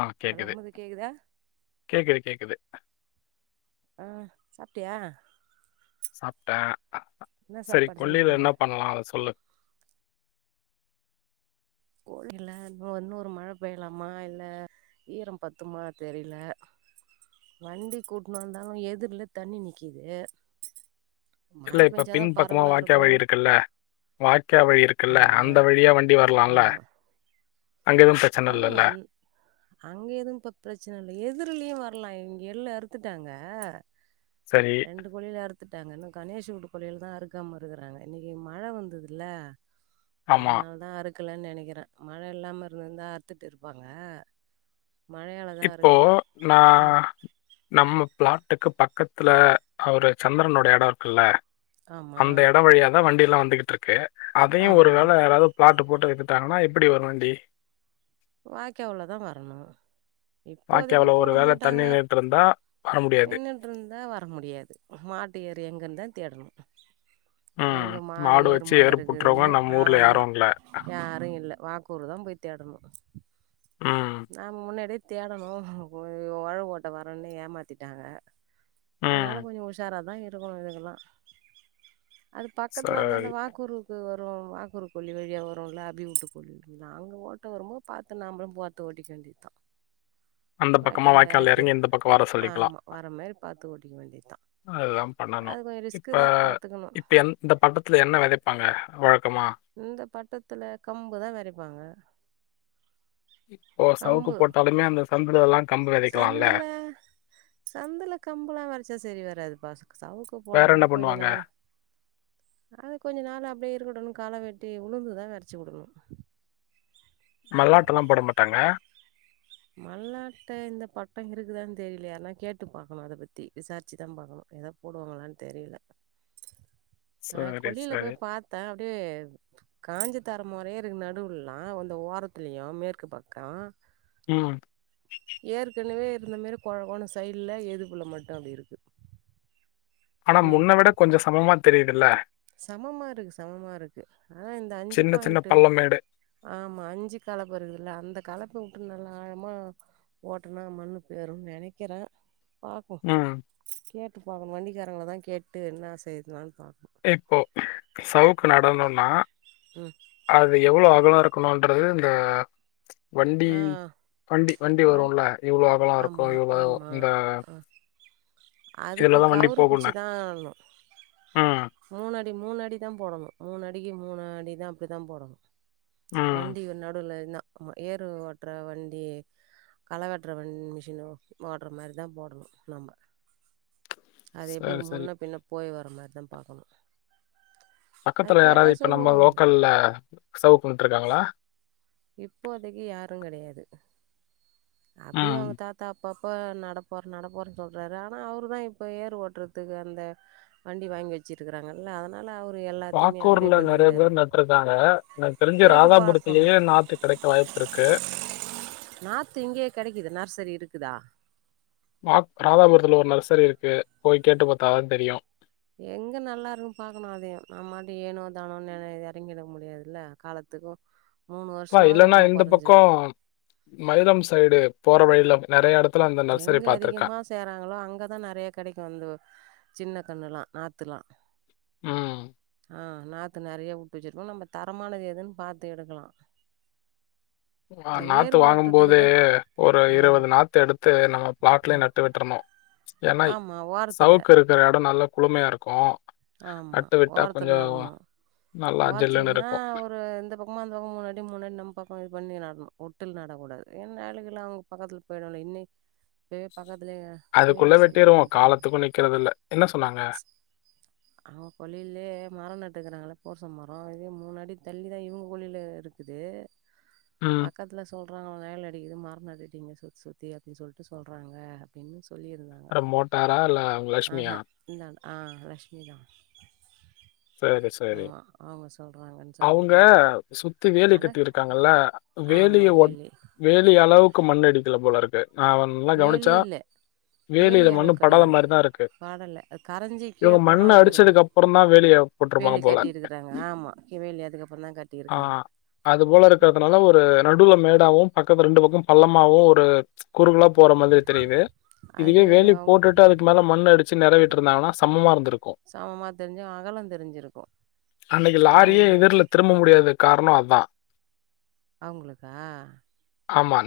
ஆ hello கேக்குது அமுது கேக்குதா கேக்குது கேக்குது ஆ சாப்டியா சாப்ட்டே சரி சாப்பாடு கொல்லேல செஞ்சீங்க என்ன பண்லா அத சொல்லு கொல்லேல இன்னோ இன்னோரு மழ பெய்லாமா இல்ல ஈரோ பத்துமா தெரில வண்டி கூட்னு வந்தாலு எதிர்ல தண்ணி நிக்கிது மழ இல்ல இப்ப பெஞ்சாதா பின் பக்கமா பரவலா வாய்கா இருக்கு வழி இருக்குல்ல வாக்யா வழி இருக்குல்ல ஆமா அந்த வழியா வண்டி வரலா ஆமா ஆ இல்லல்ல? வந் அங்க எதுவு இப்ப ப்ரச்சன இல்ல எதிர்லயு வர லா இங்க எள்ளு அறுத்துட்டாங்க சரி, ரெண்டு பொழில அறுத் த்துட்டாங்க இன்னு கணேசு ஊட்டு பொலில தா அறுக்காம இருக்றாங்க இன்னக்கு மழ வந்துதுல்ல ஆமா. அதனால தா அறுக்கலனு நெனைக்கறே மழ இல்லாம இருக் இருந்தா அறுத்துட்டு இருப்பாங்க மழையால தா இப்போ அறுக்கல நா ம் நம்ம பிளாட்டுக்கு பக்கத்துல அவரு சந்திரனோட எடோ இருக்குல்ல ஆமா அந்த எட வழியாதா வண்டில்லா வந்துகிட்ருக்கு அதையு ஒரு ஆமா. வேள யாராவது பிளாட் போட்டு வித்துட்டாங்னா எப்பிடி வரு வண்டி வாய்க்காவுளதா வரணு வாய்க்காவுள ஒரு வேள தண்ணி நின்னுட்ருந்தா நின்னுட்ருந்தா வர முடியாது மாட்டு ஏறி எங்கன்னுதா தேடணு ம். எங்க மாடு ஏறு வச்சு மாடு ஏர் பூட்டுறவங்க இருக்குதுன்னு நம்ம ஊர்ல ஆமா யாரும் இல்ல. யாரு இல்ல வாக்கூறு தா போய் தேடணு ம். நா முன்னாடியே தேடணு ஒழவோட்ட வர்றனு ஏமாத்திட்டாங்க அதனால ம். கொஞ்சோ உஷார தா இருக்கணு இதுக்கெலா அது பக்கத்துல அந்தந்த சரி. வாக்குறுவுக்கு வரு வாக்குறு கொல்லி வழியா வருல அபி ஊட்டு பொலிக்கு அங்க ஓட்ட வரும்போ பாத்து நாம்பளு பாத்து ஓட்டிக்க வேண்டியதா அந்த பக்கமா வாய்க்கால்ல வாய்க்கால் எறக்கிரு இறங்கி, இந்த பக்கம் வர சொல்லிக்கலாம். ஆமா வர மாரி பாத்து ஓட்டிக்க வேண்டியதா அதுதா பண்ணணு இப்ப பாத்துக்கணு இப்ப எ இந்த பட்டத்துல என்ன வெதப்பாங்க வழக்க இந்த பட்டத்துல கம்புதா வெதைப்பாங்க இப்போ சவுக்கு போட்டாலுமே அந்த சந்துலெல்லா கம்பு வெதைக்கலால்ல சந்துல சந்துல கம்புலா வெதச்சா சரி வராதுபா சவுக்கு வேற போடணுனா என்ன கொஞ்ச பண்ணுவாங்க? நாள் அது கொஞ்ச நாள் அப்டியே உடணு கள வெட்டி உளுந்துதா வெதச்சுடணு மல்லாட்டல்ல போட மாட்டாங்க மல்லாட்ட இந்த பட்ட இருக்குதானு தெரிலியே யாரனா கேட்டு பாக்கணு இத பத்தி விசாரிச்சுதா பாக்கணு ப்ப எதோ போடுவாங்களானு தெரில ஆ சரி, கொளில சரி. போய் பாத்தே அப்டியே காஞ்ச தார மாரியே இருக்கு நடுவுலல்லா அந்த ஓரத்துலயு மேற்கு பக்க ம் இந்த மாரி கொழகொழனு சைடுல எதுபள்ள மட்டு அப்டி இருக்கு ஆனா ம் முன்ன விட கொஞ்ச சமமா தெரியுதில்ல சமமா இருக்கு சமமா இருக்கு ஆனா இந்த அஞ்சு சின்ன சின்ன பாயிண்ட் பள்ளமேடு. ஆமா அஞ்சு கலப்பு இருக்குதுல்ல அந்த கலப்பு ட்டு நல்லா ஆழமா ஓட்டனா மண்ணு போயிருன் நெனைக்கிறே பாப்போ ம். கேட்டு பாக்கணு வண்டிக்காரங்கள தா கேட்டு என்னா செய்றதுலான் பாக்கணு இப்போ சவுக்கு நடணுனா ம் அது எவ்ளோ அகல இருக் கணுன்றது இந்த வண்டி ஆ வண்டி வண்டி வண் வருல்ல இவ்ளோ அகல இருக்கு ஆமா இவ்ளோ ஆமா இந்த ஆ அதுக்கு இதுல தான் வண்டி கவுரு புடிச்சு போகும்னு. தா அளனு ம். மூனடி மூணடி தா போடணு மூணடிக்கு மூணடி தா அப்டி தா போடணு ம். வண்டிக்கு நடுல நின்னா ஏரு ஓட்ற வண்டி கள வெட்ற வண் மிஷினு ஓடற மாரிதா போடணு நம்ம அது எப்படி சரி, சரி. முன்ன பின்ன போய் வர மாரிதா பாக்கணு பக்கத்துல யாராது இப்ப நம்ம லோக்கல்ல சவுக்கு நட்ருக்காங்ளா இப்போதைக்கு யாரும் கிடையாது அப்பயும் ம். அவங்க தாத்தா அப்பப்ப நடப்போற நடப்போறனு சொல்றாரு ஆனா அவரு தா இப்ப ஏறு ஓட்டுறதுக்கு அந்த வண்டி வாங்கி வச்சிரு இருக்காங்கல்ல அதனால வாக்கூர்ல நிறைய பேர் நட்டுருக்காங்க எனக்கு தெரிஞ்சு கேட்டு பார்க்கணும் ராதாபுரத்திலயே நாத்து கிடைக்க வாய்ப்பு இருக்கு நாத்து இங்கேயே கிடைக்குது நர்சரி இருக்குதா நாக் ராதாபுரத்துல ஒரு நர்சரி இருக்கு போய் கேட்டு பார்த்தா தா தெரியும் எங்க நல்லா இருக்குன்னு பாக்கணும் அதையும் நம்மட்டு ஏனோ தானம் இறங்கிட முடியாதுல்ல காலத்து த்துக்கும் ஆ இல்லன்னா இந்த பக்கம் மைலம் சைடு போற வழியில நிறைய இடத்துல அந்த நர்சரி எங்க பார்த்துருக்கேன். அதிகமா சேறாங்களோ அங்கதா நிறைய கிடைக்கும் வந்து சின்ன கண்ணலா நாத்துலா உம் ஆ நாத்து நிறைய விட்டு வச்சுருக்கோ நம்ம தரமானது எதுன்னு பார்த்து எடுக்கலா ஆ நா ஏர் நாத்து வாங்கும் போதே ஓட்றதுக்குதா ஒரு ஆ இருபது நாத்து எடுத்து நம்ம ஆ பிளாட்ல நட்டு விட்றனு ஏன்னா ஆமா ஓரத்துல சவுக்கு இருக்கிற இடம் நல்ல குழுமையா இருக்கு ஆமா ஓரத்துல நடனு நல்லா ஜில்லுன்னு ஓரத்தலன்னா இருக்கும். ஒரு இந்த பக்கமா அந்த பக்கம் மூணு அடி மூணு அடி நம்ம பக்கம் இது பண்ணி நடணும் ஒட்டில் நடக்கூடாது என்ன ஆளுங்கள அவங்க பக்கத்து போய்டுவாள்க இன்னி இப்ப பக்கத்து அதுக்குள்ள வெட்டிடுவோ காலத்துக்கும் நிக்கிறது இல்ல என்ன சொன்னாங்க அவங்க கொல்லிலயே மரம் நட்டுக்கிறாங்கள போர்ச மரம் இதே மூணாடி தள்ளி தா இவங்க கொள்ளில இருக்குது ம். பக்கத்துல சொ ல்றாங்க நெழல் அடிக்கிது மரொ நடுடிங்க சுத் சுத்தி அப்டின் சொல்ட்டு சொல்றாங்க அப்டின்னு சொ அர மோட்டாரா இல்ல அவ்ங்க லஷ்மியா ஆஹா இந்தாண்ட ஆ லக்ஷ்மிதா சேரி சேரி சொல்றாங்கன்னு அவுங்க சொல்லியிருந்தா சுத்தி வேலி ஆனா கட்டிருக்காங்கல்ல ஆமா வேலிய ஒட் வேலி வேலி அளவுக்கு மண் அடிக்கில போலருக்கு ஆ அவ நல்லா வேலி கவனிச்சா இல்ல வேலி வேலியில மண்ணு அளவு படாத கெடையாது மாரிதா இருக்கு பாடல்ல அது கரஞ்சி கீழ இவ்ங்க போனா மண்ண எப்டி இருக்கு அடிச்சதுக்கப்பறந்தா வேலிய போட்டிருப்பாங்க வேலி போல. கட்டிருக்குறாங்க ஆமா இ வேலி அதுக்கப்பறந்தா கட்டியிருக்காங்க அதுப் போல ம் இருக்குறதுனால ஒரு நடுவுல மேடாவு பக்கத்து ரெண்டு பக்கொ பள்ளமாவு ஒரு அ குறுகலா போற மாதிரி தெரியிது இதுவே அது வேலி அவங்க போட்டுட்டா அதுக்கு மேல மண்ணடி ச்சி நெறவிட்ருந்தாங்கனா சமமா இருந்துருக் சமமா தெரிஞ்சு அகலொ அன்னக்கி லாரியே எதுர்ல திரும்ப முடியாதுக் கார்ணொ அதா அவ்ங்களுக்கா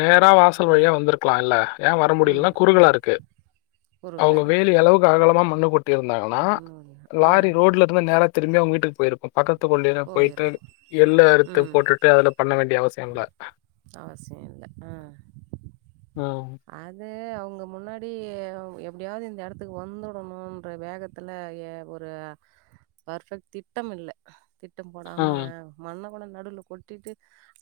நேரா வாசல் வழியா வந்த்ருக்கலா இல்ல ஏ வர ம் முடியலன்னா ம் குறுகலா இருக்கு குறுகலா அவ்ங்க இருக்கு வேலி அளவுக்கு அகலமா மண்ண கொட்டியிருந்தாங்கன்னா மண்ணு லாரி ஆ ரோட்ல இருந்து நேரா திரும்பி அவ்ங்க வீட்டுக் போய்ருக்கு பக்கத்து கொள்ளைல போய்ட்டு போயிருக்கும் எள்ள அறுத்து ம் போட்டுட்டு அதுல பண்ண வேண்டிய அவசியொ இல்ல அவசியொ இல்ல அ ம். அது அவ் ங்க முன்னாடி எப்டியாவ்து இந்த எடத்துக்கு வந்துடணுன்ற வேகத்துல ஏ ஒரு பர்ஃபெக்ட் திட்டம் இல்ல திட்டம் போடாம ம். மண்ண கொண் வந்து நடுவுல கொட்டிட்டு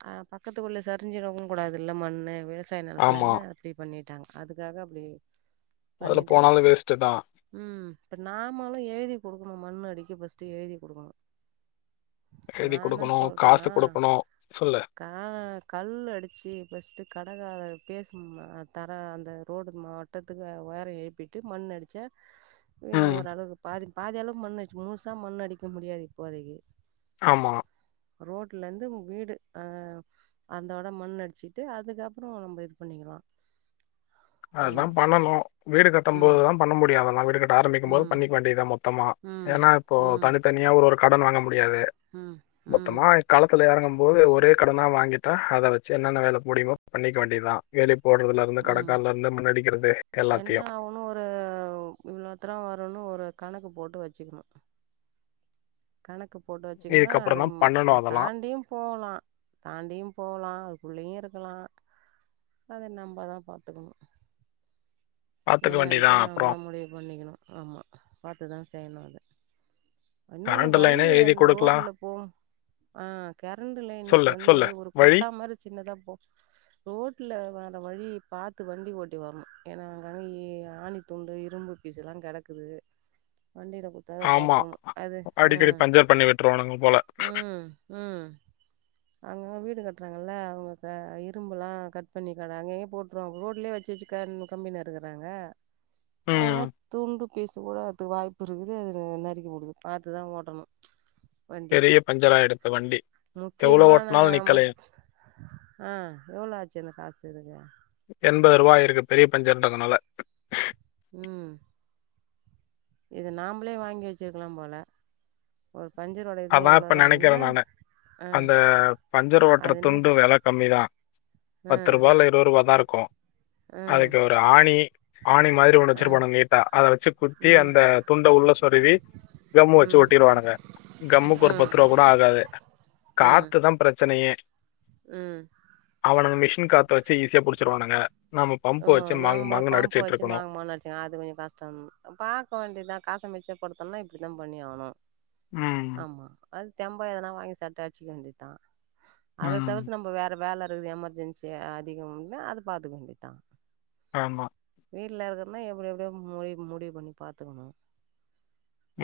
ஆ பக்கத்துக்குள்ள சரிஞ்சிரவு கூடாதுல்ல மண்ணு வெ வசாய ஆமா. நெலத்துலன்னு அப்டி பண்ணிட்டாங்க அதுக்காக அப்டி அதுல போனாலு வேஸ்ட்டுதா இப்போ நாமளு எழுதி குடுக்கணு மண் அடிக்க ஃபர்ஸ்ட்டு எழுதி குடுக்கணு எழுதி நா என்ன குடுக்கணு காசு சொல்றேன்னா குடுக்கணு கா கல் அடிச்சு, ஃபஸ்ட்டு கடலால பேசும்மா தர அந்த ரோடு மாட்டத்துக்கு, உயர எழுப்பிட்டு மண் அடிச்சே ம் ஓரளவுக்கு பாதி பாதி அளவுக்கு மண் அடிச்சு, முழுசா மண் அடிக்க முடியாது இப்போதைக்கு ஆமா ரோட்ல இருந்து வு வீடு அ அந்தோட மண் அடிச்சிட்டு, அதுக்கப்புறோ நம்ம இது பண்ணிக்கலா அதுதா ஆமா பண்ணணு வீடு கட்டும் ம் போதுதா பண்ண முடியு அதெல்லா வீடுங்கன்டு ஆரம்பிக்கும் போது ம் பண்ணிக்க வேண்டியதுதா மொத்தம் மா ம் ஏனா இப்போ ம் தனித்தனியா ஒரு ஒரு கடன் வாங்க மு டியாது ம் ம் மொத்தமா கலத்துல எறங்க போது ஒரே கடனா வாங்கிட்டா, அத வச்சு என்னென்ன வேல முடியுமோ பண்ணிக்க வேண்டியதா. வேலி போடுறதுல இருந்து கட ம் என்ன ஆகனு ஒரு இவ்ளோத்துர வருனு ஒரு கணக்கு போட்டு வச்சுக்கணு. கணக்கு போட்டு வச்சுங்கன்னா, அது இதுக்கப்புறம் தான் பண்ணணும் அத் அதெல்லாம் தாண்டியு போலா, தாண்டியு போலா, அதுக்குள்ளையு இருக் போலா, அத நம்ம தா பாத்துக்கணு பார்த்துக்க என்னன்ட்டு வேண்டியதுதான் நாம தா அப்புறம் முடிவு பண்ணிக்கணு, ஆமா பாத்துதா செய்யணு அது இன்னொன்னு கரண்ட் வழி லைனே எழுதி அந்த கொடுக்கலாம் ரோடுல போ ஆ கரண்டுலைனுக்கு சொல்லு வந்து, சொல்லு ஒரு வழி கொட்டா மாரி சின்னதா போ ரோட்டுல வ வழி பாத்து வண்டி ஓட்டி வரணு, ஏன்னா அங்கங்க இ ஆணி துண்டு, இரும்பு பீஸெல்லா கடக்குது. வண்டியில குத்தாது ஆமா பாத்துக்கணு அடிக்கடி பஞ்சர் பண்ணி விட்ருவானுங்க போல அங்க வீடு கட்றாங்கல்ல அவங்க க இரும்புல்லா கட் பண்ணி கடா அங்கங்க போட்ருவாங்க, ரோட்லயே வச்சு, வச்சு கம் கம்பினு இருக்கறாங்க ம் அனால துண்டு பீசு கூட அதுக்கு வாய்ப்பு இருக்குது அது நறுக்க முடியுது. பாத்து தா ஓட்டணு வண்டிய பெரிய பஞ்சராயிடுத்து வண்டி, எவ்வளவு முக்கியமான ஓட்னாலு மட் நிக்கலையே ஆ எவ்ளோ ஆச்சு அந்த காசு இதுக்கு எண்பது ரூபா ஆயிருக்கு பெரிய பஞ்சருண்ரதுனால ம் இது நாம்பளே வாங்கி வெச்சருக்கலா போல ஒரு பஞ்சரோட இதா அதா இப்ப எவ்ளோதா அது நெனைக்கிறே என்ன நானு ஆ அந்த பஞ்சர் ஓட்டுற அது என்ன துண்டு வெல கம்மிதா ஆ பத்து ரூபா இல்ல இருபது ரூபா தா இருக்கு ஆ அதுக்கு ஒரு ஆணி ஆணி மாதிரி ஒண்ணு ஆ வெச்சுருப்பானுங்க நீட்டா அத வெச்சு குத்தி ம் அந்த துண்ட உ ள்ள சொருவி கம்மு வச்சு ம் ஒட்டிருவானுங்க கம்முக்கு ஒரு ம் பத்து ரூபா கூட ஆகாது ம் ம் காத்துதா பிரச்சனையே ம் அவனுங்க மிஷின் காத்த வெச்சு ஈஸியா புடிச்சிருவானுங்க பம்பு வெச்சு ம். நம்ம பம்பு வச்சு மாங்கு மாங்குனு அடிச்சனா அது கொஞ்ச கஷ்டம் பாக்க வேண்டியதா காச மிச்ச படுத்தோம்னா இப்டி தா பண்ணி ஆகணு ம். ஆமா அது தெம்பா எதனா வாங்கி சாப்ட நேனசுக்க வேண்டி தா அத ம். தவிர்த்து நம்ம வேற வேல இது எமர்ஜென்சி அதிகம்னா அத பாத்துக்க வேண்டியதா ஆமா வீட்டுல இருக்கறனா எப்டி எப்டியோ முடி முடிவு பண்ணி பாத்துக்கணு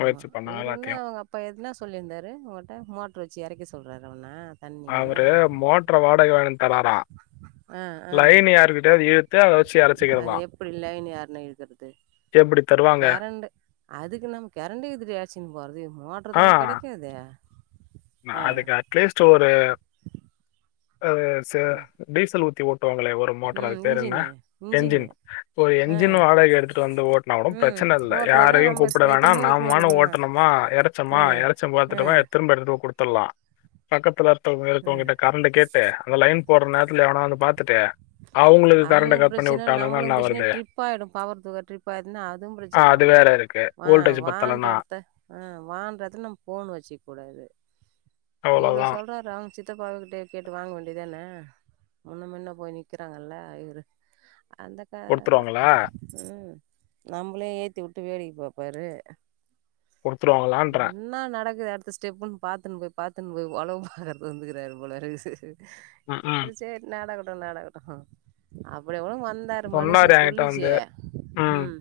ஆமா பண்ணோம் இவரு என்ன எல்லாத்தையும். அவங்க அப்பா எதுனா சொல்லியிருந்தாரு உங்கட்ட மோட்டரு வச்சு எறைக்க சொல்றாறா உன்ன அவரு மோட்டர் வாடக வாங்கினு வந்து தராரா ஆ, ஆ. லைன்னு யாருக்கிட்டயாவது ஏ அது எப்டி லைன்ன யார்ணா இழுக்குறது எப்டி தருவாங்க? கரண்டு அதுக்கு நம் கரண்டக்கு எடுத்துடு அழுச்சுன்னு போறது மோடரு தானே கெடைக்காது நா அதுக்கு அட்லீஸ்ட் ஒரு ஆ ச ம் டீசல் உ ஊத்துவாங்களே ஒரு மோட்டரு அது ம் பேர் என்ன இன்ஜினு இன்ஜினு என்ஜின் ஒரு ஆ என்ஜின் வாடகை எடுத்துட்டு வந்து ஓட்டன கூட ம் பிரச்சன ன இல்ல ஓட்டுறதுனா யாரையும் நம்ம எத்து கூப்புடவேனா எத்துன்னு போய் எத்துன்னு போய் நம்மானு குடுக்கலா ஓட்டன்னுமா ஏறைச்சமா ஆ எறச்ச ஆ பாத்துடமா திரும்ப எடுத்துட்டு குடுத் குடுத்லா பக்கத்துல ஆ இருக்கவங்க கிட்ட கரண்ட கேட்டு அந்த லைன் போடுற நேரத் ல எவனா வந்து பாத்துட்டு அவுளுக்கு பிரச்சனை நம்மளுக்கு பிரச்சனை வருது? ட்ரிப் ஆயிடும் பவர் த ட்ரிப் ஆயிடு பவர் ட்ரிப் ஆயிடுச்சுனா அதுவு ஆ பிரச்சனை அது நம்ம வேற இருக்கு. ஆ வோல்டேஜ் வான்ற பத்தலன்னா, எடத்த ஆ வான்ற எடத்துல நம்ம போனு வச்சுக்க கூடாது இவ்ளோ அவ்வளோதான். சொல்றாரு அவுங்க சித்தப்பா கிட்டயே கேட்டு வாங்க வேண்டியதான முன்ன முன்ன போய் நிக்கிறாங்கல்ல இவரு அந்தக்கததா குடுத்துருவாங்களா? ம் நம்மளையே ஏத்தி வுட்டு வேடிக்கை பாப்பாரு குடுத்துருவாங்களான்றேன். என்ன நடக்குது ஸ்டெப்புன்னு பாத்துன்னு போய் பாத்துன்னு போய் உலவு பாக்க வந்துக்குறாரு போலருக்கு சேரி ம்ஹ்ம். சேரி நடக்கட்டு நடக்கட்டு அப்டி அப்டி மாத் ந்தாரு மனுஷே சொன்னாரு என்கிட்ட சொல்லுச்சே வந்து, ம்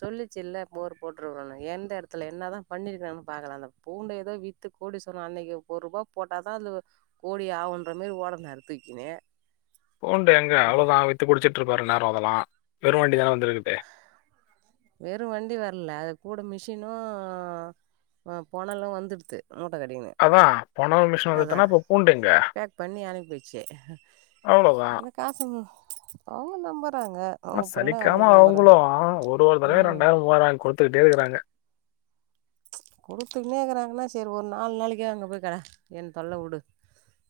சொல்லிச்சு இல்ல ஃபோர் போட்ருவனு எந்த எடத்துல என்ன தா பண்ணிருக்குறாங்கனு பாக்கலா அந்த பூண்ட எதோ வித்து போட் கூடுத்சி அன்னைக்கி ஒரு ரூபா் போட்டா தா அது கோடி ஆகுன்ற மாரி ஓடனாரு தூக்கினு பூண்டு எங்க அவ்ளோதா வித்து குடிச்சிட்ருப்பாரு இன்னேரோ அதல்லா வெறுவண்டி தா வந்துருக்குது வெறு வண்டி வரல அது கூட மிஷினு போனலும் வந்துடுது மூட்ட கட்டினு அதான் போன ஒரு மிஷன் அதா வந்துதுன்னா, அப்ப பூண்டு எங்க? ஃபேக் பண்ணி அனுப்பியாச்சு அவ்வளோதான். அந்தகாசு அவுங்க நம்பறாங்க ஆனா அவுங்க புள்ள அவுங்க நம்புறாங்க இப்பவே ம் ரெண்டாயிரோ மூவாயிரோ வாங்கி குடுத்துக்கிட்டே இருக்குறாங்க குடுத்துக்குன்னே இருக்குறாங்கன்னா சேரி ஒரு நாலு நாளைக்கி அங்கப் போய் கெட என் தொல்ல உடு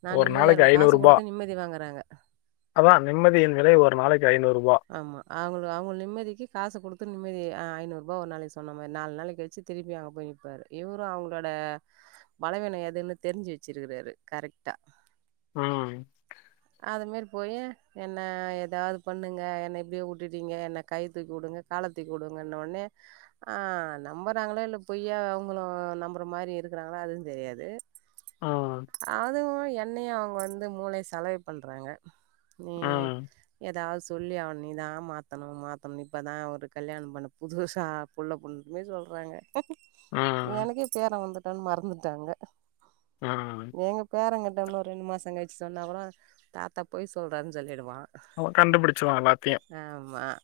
நா ஒரு நிம்மதியாக இரு நாளைக்கு ரூ. காசு குடுத்து நிம்மதி வாங்குறாங்க அதான் நிம்மதியின் விலை ஒரு நாளைக் ஆமா அவுங்க அவுங்களுக்குத அவுங்க நிம்மதிக்கு காச குடுத்து நிம்மதிய அ ஐநூறு ரூபா நாளைக்கு சொன்ன மாதிரி நாலு நாளைக்கு வச்சு திருப்பி ஆப்பு வாங்கிப்பாரு இவரு அவுங்களோட பலவின எதுன்னு தெரிஞ்சு வச்சுருக்குறாரு கரெக்டா ம் அது மாரி போய் என்ன ஏதாது பண்ணுங்க என்ன இப்டியே வுட்டுடீங்க என்ன கை தூக்கி வுடுங் காலத் தூக்கி உடுங்கன்னோன்னே ஆ நம்புறாங்களே இல்ல பொய்யா அவுங்களும் நம்புற மாரி இருக்குறாங்களா அதுவு தெரியாது ம். அதுவு என்னையு அவுங்க வந்து மூளை சலவை பண்றாங்க நீ ம். எதாவது சொல்லி அவன நீ தா மாத்தணு மாத்தணு இப்ப தா அவரு கல்யாணம் பண்ண புதுசாக புள்ள புள்ளனே சொல்றாங்க ம். எனக்கே பேரே வந்துட்டான்னு மறந்துட்டாங்க ம். எங்க பேரங்கிட்ட இன்னு ரெண்டு மாசோ கழிச்சு சொன்னா கூட தாத்தா பொய் சொல்றான்னு சொல்லிடுவா அவ கண்டுபுடிச்சுருவா எல்லாத்தியும் ஹா..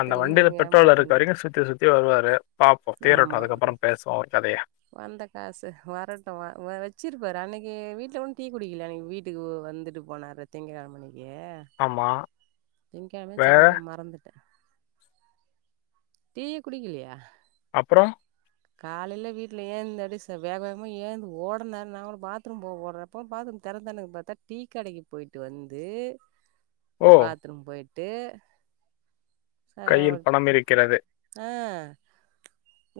அந்த வண்டில பெட்ரோல் இருக்க வரைக்கு சுத்தி சுத்தி வருவாரு பாப்போம் தீரட்டு ஆமா அதுக்கப்பறோ பேசுவோ ஒரு கதைய வந்த காசு வரட்டு வ வச்சிருப்பாரு அன்னிக்கி ஏ வீட்டுல ஒன்னும் டீ குடிக்கல அன்னிக்கி வீட்டுக்கு வ வந்துட்டு போனாரு திங்கழ அன்னிக்கு ஆமா. திங்க கெழமை வே செவ்வா கெழம மறந்துட்டே டீ குடிக்கலையா அப்றோ காலையில வீட் ஏந்தோட்டி சொ வேக வேகமா ஏந்து ஓடனாரு நா பாத்ரூம் போக ஓட்றப்போ பாத்ரூம் தெறந்து தான இருக்கு டீ கடைக்கு போயிட்டு வந்து ஓ! பாத்ரூம் பொயிட்டு ஆ கையில் ஒக் பணம் இருக்கிறது.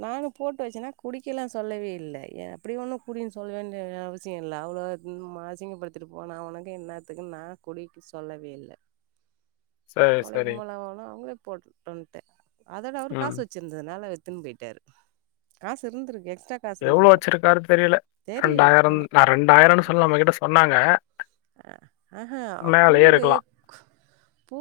நானு போட்டு வச்சேன்னா குடி ல்லா சொல்லவே இல்ல எ அப்டி ஒன்னு குடினு சொல்லவேண்டிய அவசிய இல்ல அவ்ளோ அசிங்கப்படுத்திட்டு போன நா உனக்கு என்னத்துக்கு நா குடிக் சொல்லவே இல்ல சரி, சரி. வழக்கம் போல அவளு அவளே போட்ருன்ட்டே அதோட அவரு ம். காசு வெச்சிருந்ததுனால த்துனு போயிட்டாரு காசு இருந்ருக்கு எவ்ளோ வச்சிருக்காரு தெரில தெரியல ரெண்டாயிரம் ஆமா நா ரெண்டாயிரன் சொல் நம்மகிட்ட சொன்னாங்க அ அஹா மேலயே பூண்டு இருக்கலாம். பூ